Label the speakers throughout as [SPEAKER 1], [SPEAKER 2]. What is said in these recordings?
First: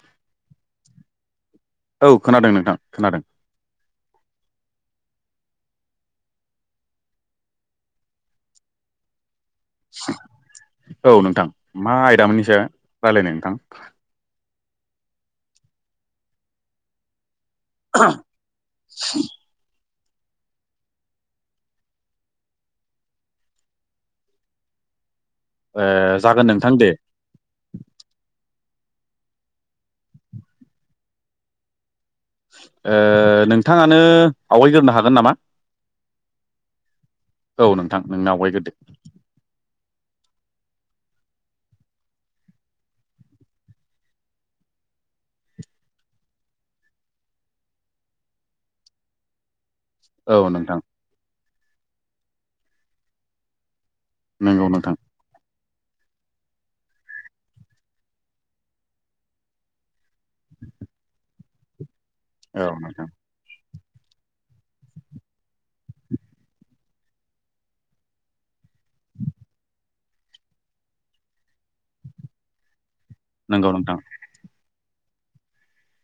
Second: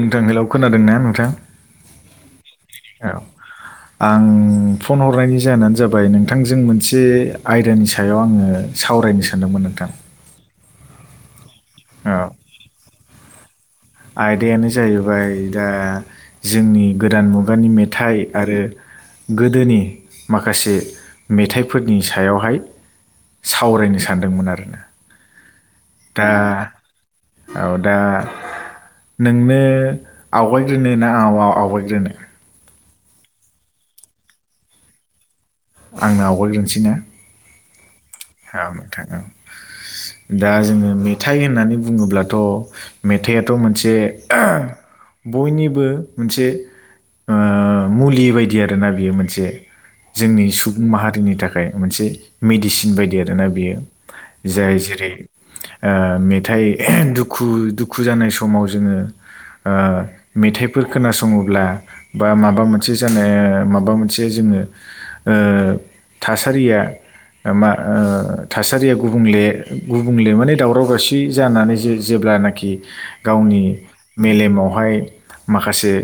[SPEAKER 1] नोंथां हेलौ खोनादों ना नोंथां
[SPEAKER 2] औ खोनादों नोंथां
[SPEAKER 1] औ
[SPEAKER 2] खोनादों
[SPEAKER 1] आं फन हरनायनि जाहोनानो जाबाय नोंथांजों मोनसे आयदानि सायाव आङो सावरायनो सा नदोंमोन नोंथां
[SPEAKER 2] औ नोंथां मा आयदा
[SPEAKER 1] औ
[SPEAKER 2] मोननिसो रायलायनो नोंथां
[SPEAKER 1] आयदायानो जाहैबाय दा जोंनि गोदान मु गानि मेथाइ आरो गोदोनि माखासे मेथाइफोरनि सायावहाय सावरायनो सानदोंमोन आरोना।
[SPEAKER 2] ओ
[SPEAKER 1] दा
[SPEAKER 2] जागोन नोंथां दे
[SPEAKER 1] औ दा नोंनो आवगायग्रोनो ना आं आवगायग्रोनो?
[SPEAKER 2] ओ नोंथाङानो आवगायग्रोनो हागोन नामा?
[SPEAKER 1] आंनो आवगायग्रोनोसै ने।
[SPEAKER 2] औ नोंथां नोंनो आवगायगोरदो।
[SPEAKER 1] दा जोङो मेथाइ होननानै बुङोब्लाथ' मेथाइआथ' मोनसे बयनिबो मोनसे आं मुलि बायदि आरोना बियो मोनसे।
[SPEAKER 2] औ
[SPEAKER 1] जोंनि
[SPEAKER 2] नोंथां
[SPEAKER 1] सुबुं माहारिनि थाखाय मोनसे मेडिसिन बायदि आरोना बेयो।
[SPEAKER 2] नंगौ
[SPEAKER 1] जाय
[SPEAKER 2] नोंथां
[SPEAKER 1] जेरै आ मेथाइ दुखु - दुखु जानाय समाव जोङो आ मेथाइफोर खोनासङोब्ला बा माबा
[SPEAKER 2] औ
[SPEAKER 1] मोनसे
[SPEAKER 2] नोंथां
[SPEAKER 1] जानो मा बा मोनसे जोङो ओ थासारिया मा ओ थासारिया गुबुंले- गुबुंले माने दावराव - दावसि जानानै जे जेब्लानाखि गावनि
[SPEAKER 2] नंगौ नोंथां
[SPEAKER 1] मेलेमावहाय माखासे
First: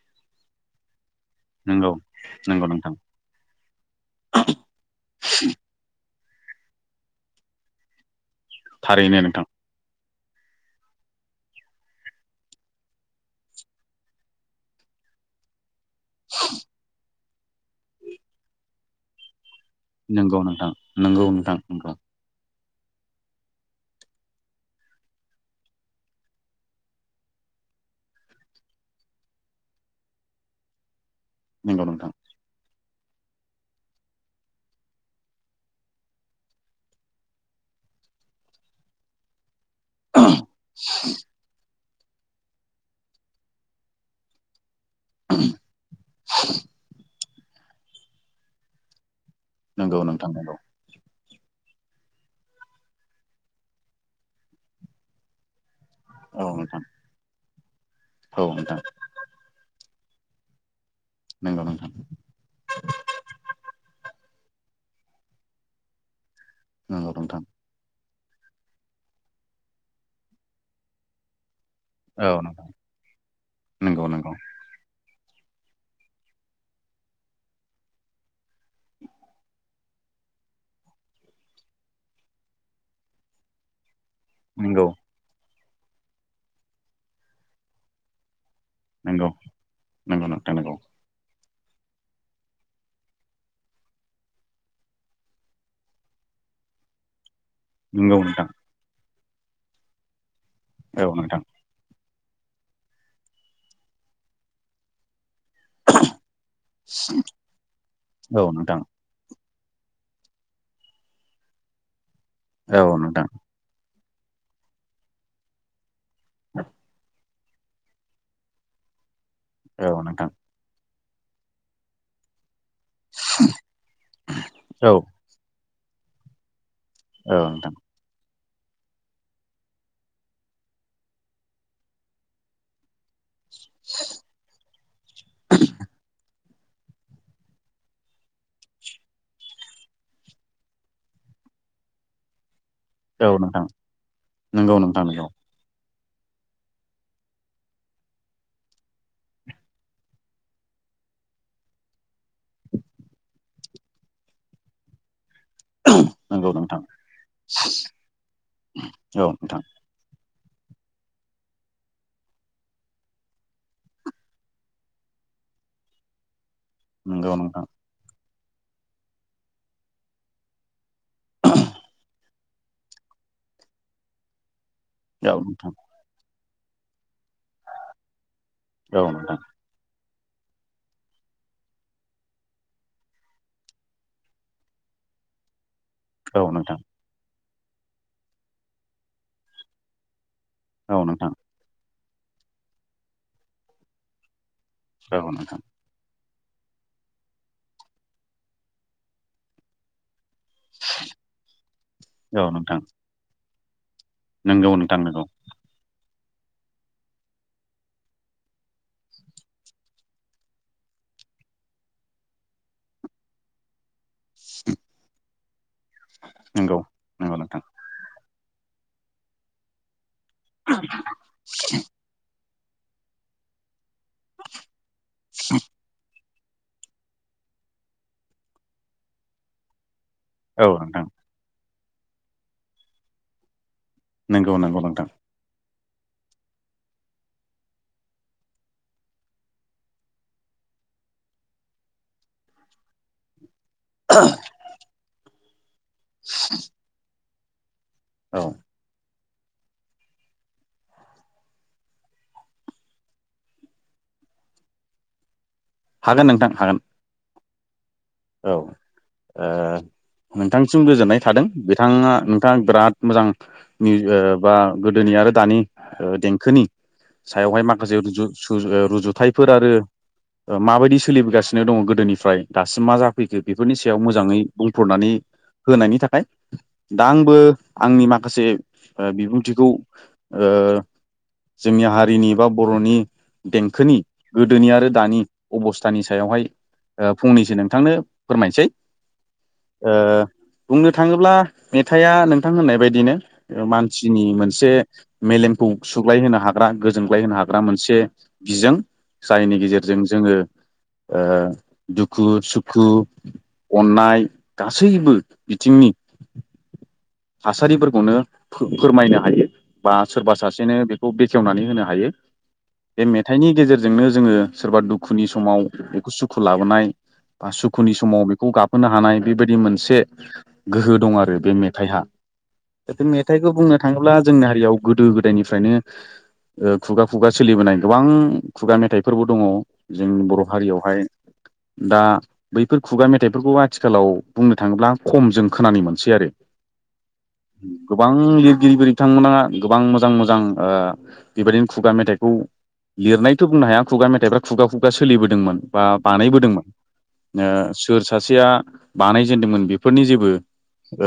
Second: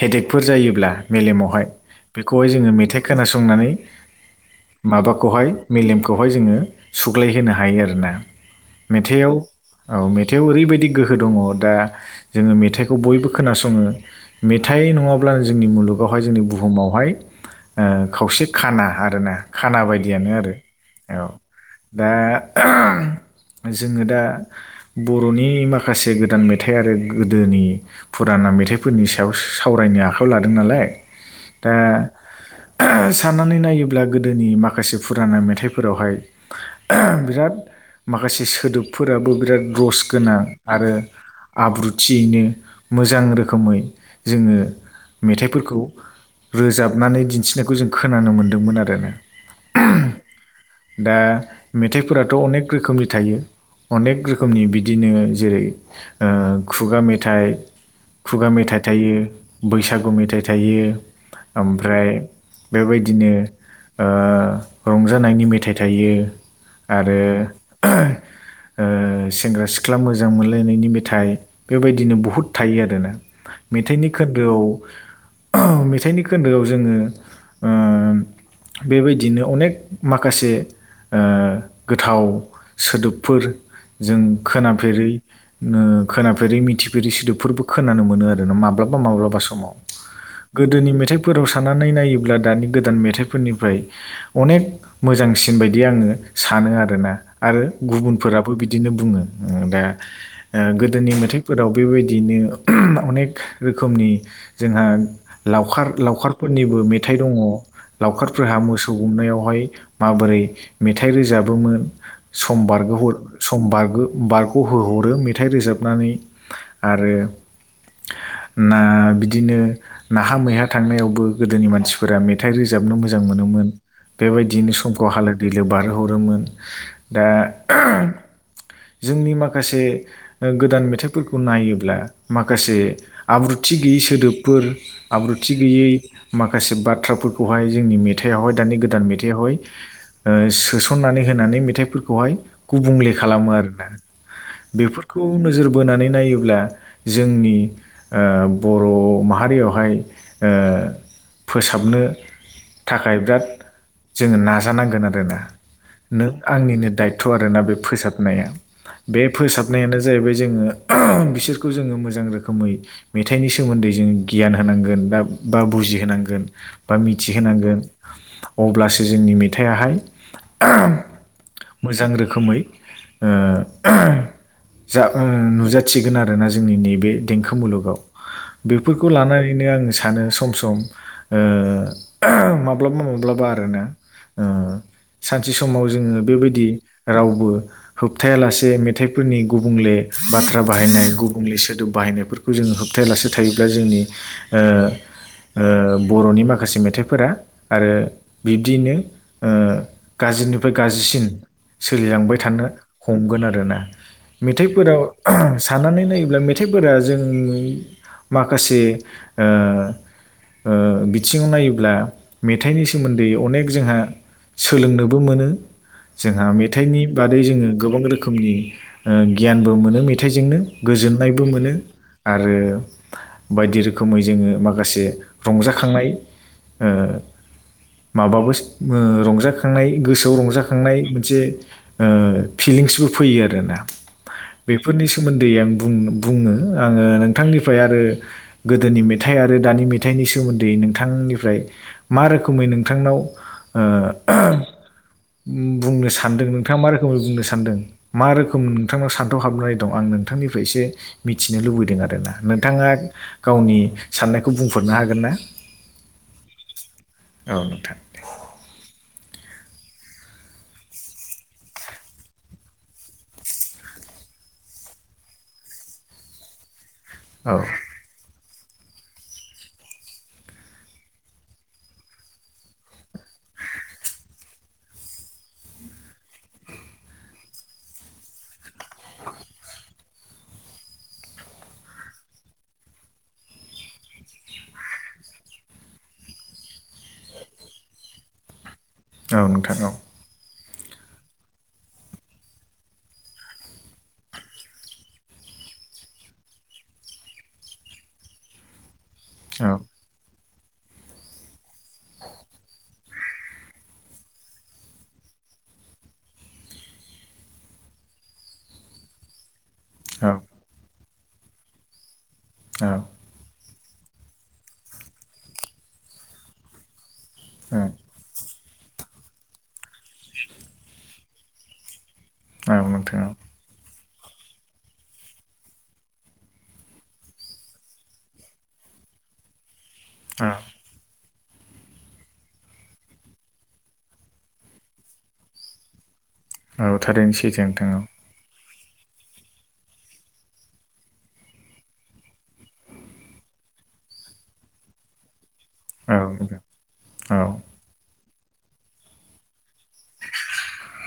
[SPEAKER 1] हेडेकफोर जायोब्ला मेलेमावहाय
[SPEAKER 2] नंगौ
[SPEAKER 1] बेखौहाय
[SPEAKER 2] नंगौ
[SPEAKER 1] जोङो
[SPEAKER 2] नोंथां
[SPEAKER 1] मेथाइ खोनासंनानै माबाखौहाय मेलेमखौहाय जोङो सुग्लायहोनो हायो आरोना।
[SPEAKER 2] थारैनो
[SPEAKER 1] मेथाइआव
[SPEAKER 2] नोंथां
[SPEAKER 1] औ मे थाइआव ओरैबायदि गोहो दङ दा जोङो मेथाइखौ बयबो खोनासङो मेथाइ नङाब्ला जोंनि मुलुगावहाय जोंनि बुहुमावहाय खावसे खाना आरोना। खाना बायदियानो
[SPEAKER 2] नंगौ
[SPEAKER 1] आरो
[SPEAKER 2] नोंथां नंगौ
[SPEAKER 1] औ
[SPEAKER 2] नोंथां नंगौ
[SPEAKER 1] दा जोङो दा बर'नि माखासे गोदान मेथाइ आरो गोदोनि फु राना मेथाइफोरनि सायाव सावरायनो आखाइायाव लादों नालाय। दा
[SPEAKER 2] नंगौ नोंथां।
[SPEAKER 1] साननानै नायोब्ला गोदोनि माखासे फुराना मेथाइफोरावहाय बिराद माखासे सोदोबफोराबो बिराद रस गोनां आरो आब्रु थियैनो मोजां रोखोमै जोङो मेथाइफोरखौ रोजाबनानै दिन्थिनायखौ जों खोनानो मोनदोंमोन आरो।
[SPEAKER 2] नोंगौ नोंथां नोंगौ।
[SPEAKER 1] दा मेथाइफोराथ' अनेक रोखोमनि थायो अनेक रोखोमनि बिदिनो जेरै ओ
[SPEAKER 2] औ नोंथां
[SPEAKER 1] खुगा मेथाइ -
[SPEAKER 2] औ
[SPEAKER 1] खुगा
[SPEAKER 2] नोंथां
[SPEAKER 1] मेथाइ थायो बैसा गु मेथाइ थायो
[SPEAKER 2] नंगौ नोंथां
[SPEAKER 1] ओमफ्राय बेबायदिनो ओ रंजानायनि मेथाइ थायो
[SPEAKER 2] नंगौ
[SPEAKER 1] आरो
[SPEAKER 2] नोंथां
[SPEAKER 1] ओ सेंग्रा- सिख्ला मोजां मोनलायनायनि मेथाइ। बेबायदिनो
[SPEAKER 2] औ
[SPEAKER 1] बहुद
[SPEAKER 2] नोंथां
[SPEAKER 1] थायो आरोना
[SPEAKER 2] नंगौ
[SPEAKER 1] मेथाइनि
[SPEAKER 2] नंगौ
[SPEAKER 1] खोन्दोआव। मेथाइनि खोन्दोआव जोङो ओ बेबायदिनो अनेक माखासे ओ गोथाव सोदोबफोर जों
[SPEAKER 2] नंगौ
[SPEAKER 1] खोनाफेरै ओ खोनाफेरै मिथिफेरै सोदोबफोरबो खोनानो मोनो आरो माब्लाबा
[SPEAKER 2] नंगौ
[SPEAKER 1] माब्लाबा समाव
[SPEAKER 2] नंगौ नोंथां नंगौ
[SPEAKER 1] गोदोनि मेथाइफोराव साननानै नायोब्ला दानि गोदान मेथाइ फोरनिफ्राय अनेक मोजांसिन बायदि आङो सानो आरो ना आरो
[SPEAKER 2] नंगौ नोंथां
[SPEAKER 1] गुबुनफोराबो बिदिनो बुङो उम दा ओ
[SPEAKER 2] औ
[SPEAKER 1] गोदोनि
[SPEAKER 2] नोंथां
[SPEAKER 1] मेथाइफोराव बेबायदि बिदिनो अनेक रोखोमनि जोंहा लावखार लावखारफोरनिबो मेथाइ दं
[SPEAKER 2] औ
[SPEAKER 1] लावखारफोरहा
[SPEAKER 2] नोंथां
[SPEAKER 1] मोसौ गुमनाय यावहाय माबोरै मेथाइ रोजाबोमोन
[SPEAKER 2] औ
[SPEAKER 1] समबारग'
[SPEAKER 2] नोंथां
[SPEAKER 1] समबारगो बारग' होहरो मेथाइ रोजाबनानै आरो ना बिदिनो
[SPEAKER 2] औ नोंथां
[SPEAKER 1] नाहा मैहा थांनाआव बो गोदोनि मानसिफोरा मेथाइ रोजाबनो मोजां मोनोमोन बेबायदियैनो
[SPEAKER 2] औ
[SPEAKER 1] समखौ हालो दैलो [inaudible] बारहरोमोन दा
[SPEAKER 2] औ नोंथां
[SPEAKER 1] जोंनि माखासे उम गोदान मेथाइफोरखौ नायोब्ला माखासे आब्रुथि गैयै सोदोबफोर आब्रुथि गैयै माखासे बाथ्राफोर खौहाय जोंनि मेथाइआवहाय दानि गोदान मेथाइआवहाय उम सोसननानै होनानै मेथाइफोरखौहाय गुबुंले
[SPEAKER 2] औ
[SPEAKER 1] खालामो
[SPEAKER 2] नोंथां
[SPEAKER 1] आरोना
[SPEAKER 2] नंगौ नोंथां
[SPEAKER 1] बेफोरखौ
[SPEAKER 2] नंगौ
[SPEAKER 1] नोजोर बोनानै नायोब्ला जोंनि ओ बर' माहारियावहाय ओ फोसाबनो थाखाय बिराद जोङो नाजानांगोन आरोना नों
[SPEAKER 2] नंगौ नोंथां
[SPEAKER 1] आंनिनो दायथ' आरोना बे फोसाबनाया बे
[SPEAKER 2] औ नोंथां
[SPEAKER 1] फोसाबनायानो जाहैबाय जों बिसोरखौ जोङो मोजां रोखोमै मेथाइनि सोमोन्दै जों गियान होनांगोन बा बा बुजिहोनांगोन बा
[SPEAKER 2] नंगौ नोंथां
[SPEAKER 1] मिथिहोनांगोन अब्लासो जोंनि मेथाइयाहाय ओ मोजां रोखोमै ओ जा ओ
[SPEAKER 2] औ नोंथां
[SPEAKER 1] नुजाथिगोन आरोना जोंनि नै बे देंखो मुलुगाव
[SPEAKER 2] औ
[SPEAKER 1] बेफोरखौ
[SPEAKER 2] नोंथां
[SPEAKER 1] लानानैनो आङो सानो सम सम ओ ओ माब्लाबा माब्लाबा आरो ना ओ सानसे [inaudible] समाव जोङो
[SPEAKER 2] औ
[SPEAKER 1] बेबायदि
[SPEAKER 2] नोंथां
[SPEAKER 1] रावबो होबथायालासे मेथाइफोरनि गुबुंले बाथ्रा
[SPEAKER 2] औ
[SPEAKER 1] बाहायनाय
[SPEAKER 2] नोंथां
[SPEAKER 1] गुबुंले सोदोब बाहायनायफोरखौ जोङो होबथायालासे थायोब्ला जोंनि ओ
[SPEAKER 2] औ नोंथां
[SPEAKER 1] ओ बर'नि माखा माखासे मेथाइफोरा आरो बिब्दियैनो ओ गाजिनिफ्राय गाजिसिन सोलिलांबाय
[SPEAKER 2] औ
[SPEAKER 1] थानो
[SPEAKER 2] नोंथां
[SPEAKER 1] हमगोन आरो ना
[SPEAKER 2] नंगौ नोंथां
[SPEAKER 1] मेथाइफोराव
[SPEAKER 2] नंगौ
[SPEAKER 1] ओ साननानै नाय मेथाइफोरा जोंनि माखासे ओ ओ बि बिथिङाव नायोब्ला मेथाइनि सोमोन्दै अनेक जोंहा सोलोंनोबो मोनो जोंहा
[SPEAKER 2] नंगौ
[SPEAKER 1] मेथाइनि
[SPEAKER 2] नंगौ
[SPEAKER 1] बादै
[SPEAKER 2] नोंथां
[SPEAKER 1] जोङो गोबां रोखोमनि ओ गियानबो मोनो मे मेथाइजोंनो गोजोननायबो मोनो आरो बायदि रोखोम रोखोमै जोङो माखासे रंजाखांनाय ओ माबाबो ओ रंजाखांनाय गोसोआव
[SPEAKER 2] औ
[SPEAKER 1] रंजाखांनाय
[SPEAKER 2] नोंथां
[SPEAKER 1] मोनसे ओ फिलिंसबो फैयो आरो ना ।
[SPEAKER 2] नंगौ नंगौ नोंथां
[SPEAKER 1] बेफोरनि सोमोन्दै आं बुं बुंनो ‌ आङो नोंथांनिफ्राय आरो गोदोनि मेथाइ आरो दानि मेथाइनि सोमोन्दै नोंथांनिफ्राय मा रोखोमै नोंथांनाव ओ बुंनो सानदों नोंथाङा मा रोखोमै बुंनो सानदों मा
[SPEAKER 2] औ
[SPEAKER 1] रोखोम नोंथांनाव सान हाबनानै दं आं नोंथांनिफ्रायसे मिथिनो लुबैदों आरोना नोंथाङा गावनि सा खौ बुंफोरनो हागोन ना?
[SPEAKER 2] हागोन नोंथां हागोन ।
[SPEAKER 1] औ नोंथां ।
[SPEAKER 2] औ ओ नोंथांसिम गोजोननाय थादों बिथांआ नोंथाङा बिराद मोजां निउ बा गोदोनि आरो दानि देंखोनि
[SPEAKER 1] औ
[SPEAKER 2] सायावहाय माखासे [inaudible] रूजु रुजुथायाइफोर आरो माबायदि सोलिबोगासिनो दङ गोदोनिफ्राय दासिम मा जा फैखो बेफोरनि सायाव मोजाङै बुंफोरनानै होनायनि थाखाय दा आंबो आंनि माखासे ओ बिबुंथिखौ ओ जोंनि हारिनि बा बर'नि देंखोनि गोदोनि आरो दानि अबस्थानि सायावहाय ओ फंनैसो नोंथांनो फोरमायनोसै ।
[SPEAKER 1] औ नोंथां औ ।
[SPEAKER 2] बुंनो थाङोब्ला मेथाइआ नोंथां होननाय बायदिनो मानसिनि मोनसे मेलेमखौ सुग्लाय होनो हाग्रा गोजोनग्लाय होनो हाग्रा मोनसे बिजों । जायनि गेजेरजों जोङो ओ दुखु सुखु अननाय गासैबो बिथिंनि थासारिफोरखौनो फो फोरमायनो हायो। बा
[SPEAKER 1] औ
[SPEAKER 2] सोरबा सासेनो बेखौ बेखेवनानै होनो हायो
[SPEAKER 1] औ
[SPEAKER 2] बे मेथाइनि गेजेर जोंनो जोङो सोरबा दुखुनि समाव सुखु लाबोनाय बा सुखुनि समाव बेखौ गाब होनो हानाय बेबायदि मोनसे गोहो दं आरो बे मेथाइहा।
[SPEAKER 1] औ नोंथां औ
[SPEAKER 2] मेथाइखौ बुंनो थाङोब्ला जोंनि हारियाव गोदो गोदायनिफ्रायनो ओ खुगा खुगा सोलिबोनाय गोबां खुगा मेथाइफोरबो दङ। जोंनि बर'
[SPEAKER 1] औ
[SPEAKER 2] हारियावहाय दा बैफोर खुगा मेथाइफोरखौ आथिखालाव बुंनो थाङोब्ला खम जों खोनानो मोनसै आरो।
[SPEAKER 1] औ थारैनो सैथो नोंथां ।
[SPEAKER 2] गिगिरि बिथांमोना गोबां मोजां मोजां ओ बेबायदिनो खुगा मेथाइखौ लिरनायथ' बुंनो हाया खुगा मेथाइफ्रा खुगा खुगा सोलिबोदोंमोन। बा
[SPEAKER 1] औ नोंथां औ
[SPEAKER 2] बानायबोदोंमोन ओ सोर सासेया बानायजेनदोंमोन बेफोरनि जेबो ओ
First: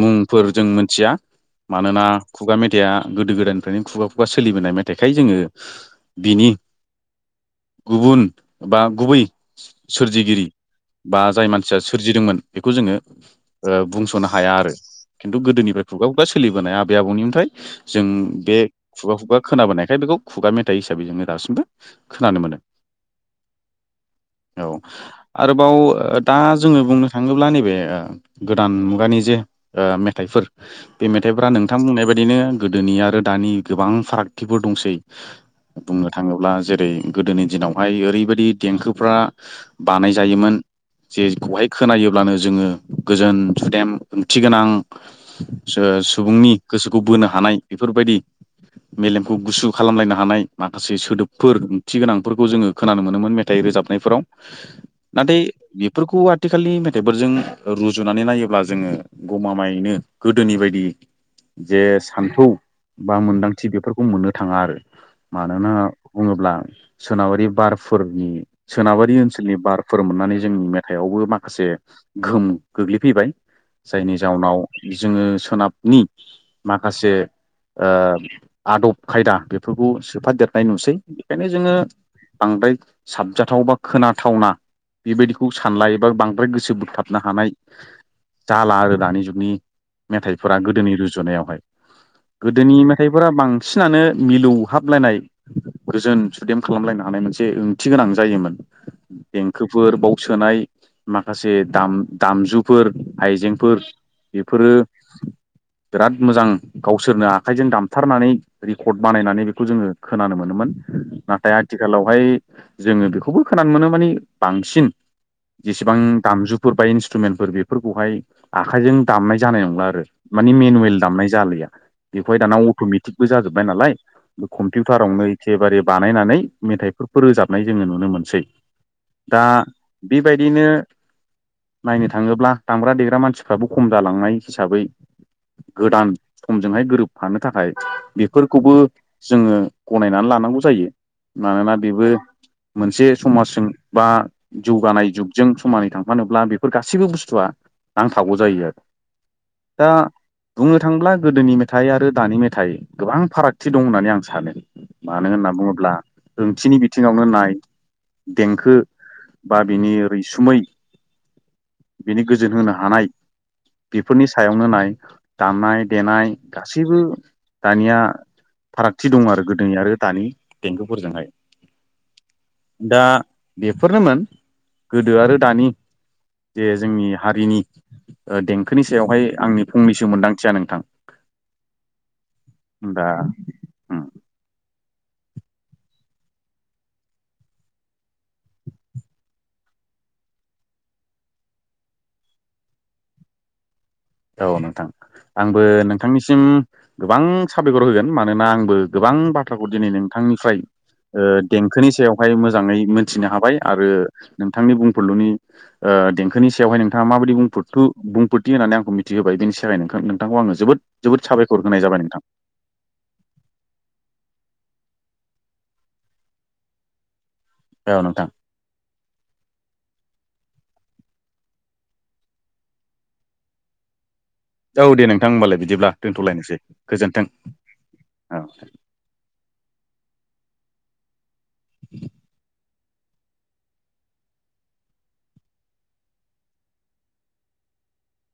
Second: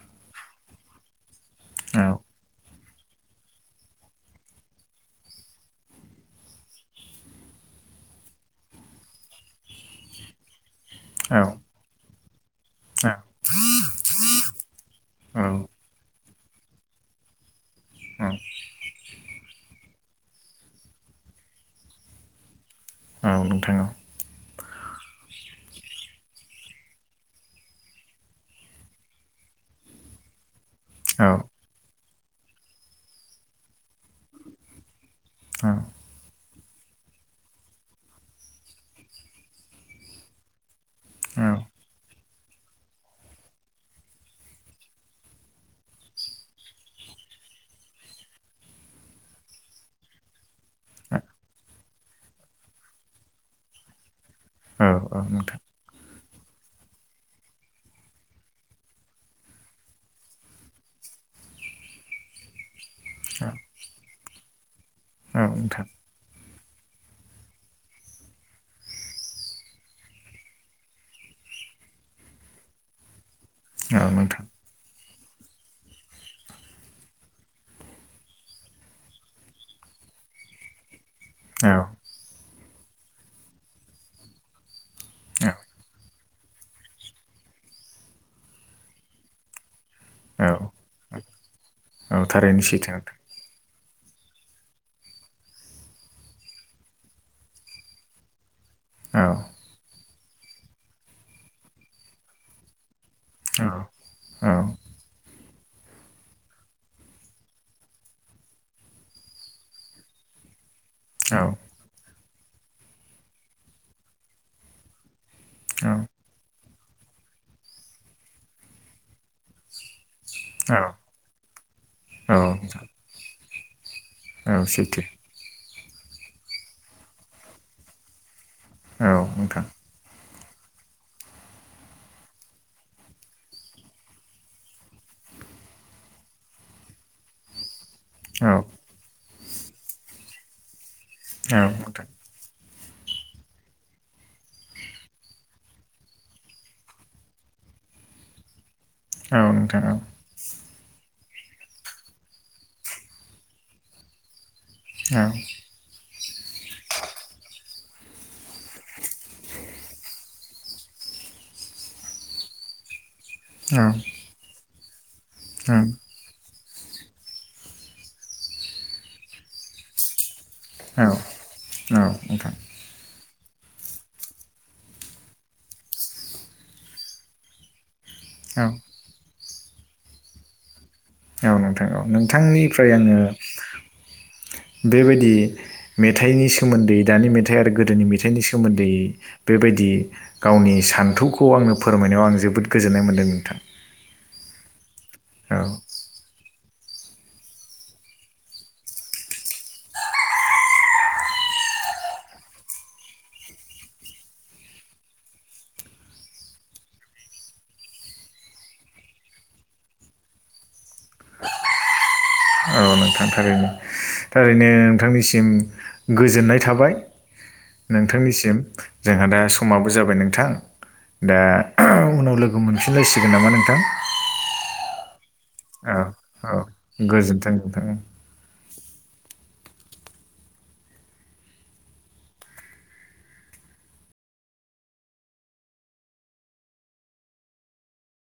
[SPEAKER 2] मुंफोर जों मिथिया मानोना
[SPEAKER 1] औ
[SPEAKER 2] खुगा मेथाइआ गोदो गोदायनिफ्रायनो खुगा खुगा सोलिबोनाय मेथाइखाय जोङो बिनि गुबुन बा गुबै सोरजिगिरि बा
[SPEAKER 1] औ
[SPEAKER 2] जाय मानसिया सोरजिदोंमोन बेखौ जोङो
[SPEAKER 1] औ
[SPEAKER 2] ओ बुंस'नो हाया आरो खिन्थु
[SPEAKER 1] औ
[SPEAKER 2] गोदोनिफ्राय खुगा बा सोलिबोनाय आबै आबौनिफ्राय जों बे खुगा खुगा खोनाबोनायखाय बेखौ खुगा मेथाइ हिसाबै जोङो दासिमबो खोनानो मोनो।
[SPEAKER 1] औ नोंथां औ।
[SPEAKER 2] औ आरोबाव दा जोङो बुंनो थाङोब्ला नैबे गोदान मुगानि जे ओ मेथाइफोर बे
[SPEAKER 1] औ
[SPEAKER 2] मेथाइफोरा नोंथां बुंनाय बायदिनो गोदोनि आरो दानि गोबां फारागथिफोर दंसै।
[SPEAKER 1] औ
[SPEAKER 2] बुंनो थाङोब्ला जेरै गोदोनि दिनावहाय ओरैबायदि देंखोफ्रा बानायजायोमोन
[SPEAKER 1] औ
[SPEAKER 2] जेखौहाय खोनायोब्लानो जोङो गोजोन सुदेम ओंथि गोनां सो सुबुंनि गोसोखौ बोनो हा नाय बेफोरबायदि मेलेमखौ गुसु खालामलायनो हानाय। माखासे
[SPEAKER 1] नोंथां
[SPEAKER 2] सोदोबफोर ओंथि गोनांफोरखौ जोङो खोनानो मोनोमोन मेथाइ रोजाबनायफोराव ।
[SPEAKER 1] औ
[SPEAKER 2] नाथाय
[SPEAKER 1] नोंथां
[SPEAKER 2] बेफोरखौ आथिखालनि मेथाइफोरजों रुजुनानै नायोब्ला जोङो गमामायैनो गोदोनि बायदि जे सान्थौ बा मोन्दांथि बेफोरखौ मोननो थाङा आरो
[SPEAKER 1] औ
[SPEAKER 2] मानोना बुङोब्ला सोनाबारि बारफोर सोनाबारि ओनसोलनि बारफोर मोननानै जोंनि मेथाइआवबो माखासे गोहोम गोग्लैफैबाय। जायनि
[SPEAKER 1] नोंथां
[SPEAKER 2] जाउनाव जोङो सोनाबनि माखासे ओ आदब खायदा बेफोरखौ सोफादेरनाय नुसै। बेखायनो
[SPEAKER 1] औ
[SPEAKER 2] जोङो बांद्राय साबजाथाव बा खोनाथावना बेबायदिखौ सानलायो बा बांद्राय गोसो बोगथाबनो हानाय जाला आरो दानि जुगनि
[SPEAKER 1] औ
[SPEAKER 2] मेथाइफोरा गोदोनि रुजुनायावहाय
[SPEAKER 1] औ थारैनो
[SPEAKER 2] गोदोनि
[SPEAKER 1] सैथो नोंथां
[SPEAKER 2] मेथाइफोरा बां बिसिनानो मिलौहाबलायनाय रजोन सुदेम खालामलायनो हानाय मोनसे ओंथि गोनां जायोमोन।
[SPEAKER 1] औ
[SPEAKER 2] देंखोफोर बाव सोनाय माखासे दामजुफोर
[SPEAKER 1] औ
[SPEAKER 2] आइजेंफोर
[SPEAKER 1] औ
[SPEAKER 2] बेफोरो बिराद मोजां गावसोरनो आखाइजों दामथारनानै रेकर्ड बानायनानै बेखौ जोङो खोनानो मोनोमोन। नाथाय आथिखालावहाय जोङो बेखौबो खोनानो मोनो मानि बांसिन
[SPEAKER 1] औ
[SPEAKER 2] जेसेबां दामजुफोर बा इन्सट्रुमेन्टफोर बेफोरखौहाय आखाइजों दामनाय जानाय नंला आरो। मानि मेनुयेल दामनाय जाालया बेखौहाय दाना
[SPEAKER 1] नोंथां
[SPEAKER 2] अट'मेटिकबो जाजोब्बाय नालाय
[SPEAKER 1] औ सैथो
[SPEAKER 2] कम्पिउटारावनो एखेबारे बानायनानै मेथाइफोरखौ रोजाबनाय जोङो नुनो मोनसै।
[SPEAKER 1] औ
[SPEAKER 2] दा
[SPEAKER 1] नोंथां।
[SPEAKER 2] बेबायदिनो नायनो थाङोब्ला दामग्रा देग्रा मानसिफ्राबो खम जालांनाय हिसाबै गोदान समजोंहाय गोरोबफानो थाखाय
[SPEAKER 1] औ
[SPEAKER 2] बेफोरखौबो जोङो गनायनानै लानांगौ जायो मानोना बेबो
[SPEAKER 1] नोंथां
[SPEAKER 2] मोनसे समाजजों बा जौगानाय जुगजों समानै थांफानोब्ला बेफोर गासैबो बुस्थुआ नांथागौ जायो आरो।
[SPEAKER 1] आ द
[SPEAKER 2] दा
[SPEAKER 1] [unintelligible]
[SPEAKER 2] बुंनो थाङोब्ला गोदोनि मेथाइ आरो दानि मेथाइ गोबां फारागथि दं होननानै आं सानो। मानो होनना बुङोब्ला ओंथिनि बिथिङावनो नाय। देंखो बा बिनि रओैसुमै। बिनि गोजोन होनो हानाय बेफोरनि सायावनो नाय। दामनाय देनाय। गासैबो दानिया फारागथि दं आरो गोदोनि आरो दानि।
[SPEAKER 1] औ
[SPEAKER 2] देंखोफोरजोंहाय
[SPEAKER 1] औ नोंथां।
[SPEAKER 2] दा बेफोरनोमोन गोदो आरो दानि जे जोंनि हारिनि
[SPEAKER 1] औ
[SPEAKER 2] देंखोनि
[SPEAKER 1] नोंथां
[SPEAKER 2] सायावहाय आंनि फंनैसो मोनदांथिया नोंथां।
[SPEAKER 1] औ नोंथां औ नोंथांनिफ्राय
[SPEAKER 2] दा
[SPEAKER 1] आङो
[SPEAKER 2] उम
[SPEAKER 1] बेबायदि मेथाइनि सोमोन्दै दानि मेथाइ आरो गोदोनि मेथाइनि सोमोन्दै बेबायदि बायायदि गावनि सान्थौखौ आंनो फोरमायनायाव आं जोबोद गोजोन्नाय मोन्दों नोंथां।
[SPEAKER 2] औ नोंथां
[SPEAKER 1] औ
[SPEAKER 2] आंबो नोंथांनिसिम गोबां साबायखर होगोन मानोना आंबो गोबां बाथ्राखौ दिनै नोंथांनिफ्राय देंखोनि सायावहाय मोजाङै मोनथिनो हाबाय आरो नोंथांनि बुंफोरल'नि देंखोनि सायावहाय नोंथाङा माबायदि बुं बुंफोरथियो होननानै आंखौ मिथि दि होबाय बिनि थाखाय नोंथांखौ आङो जोबोद जोबोद साबायखर होनाय जाबाय नोंथां।
[SPEAKER 1] थां थारैनो थारैनो नोंथांनिसिम गोजोननाय थाबाय।
[SPEAKER 2] औ नोंथां
[SPEAKER 1] नोंथांनिसिम जोंहा दा समाबो जाबाय नोंथां। दा उनाव लोगो मोनफिनलायसिगोन नामा नोंथां।
[SPEAKER 2] औ दे नों नोंथां होमबालाय बिदिब्ला
[SPEAKER 1] औ औ
[SPEAKER 2] दोनथ'लायनोसै गोजोन्थों औ। [inaudible]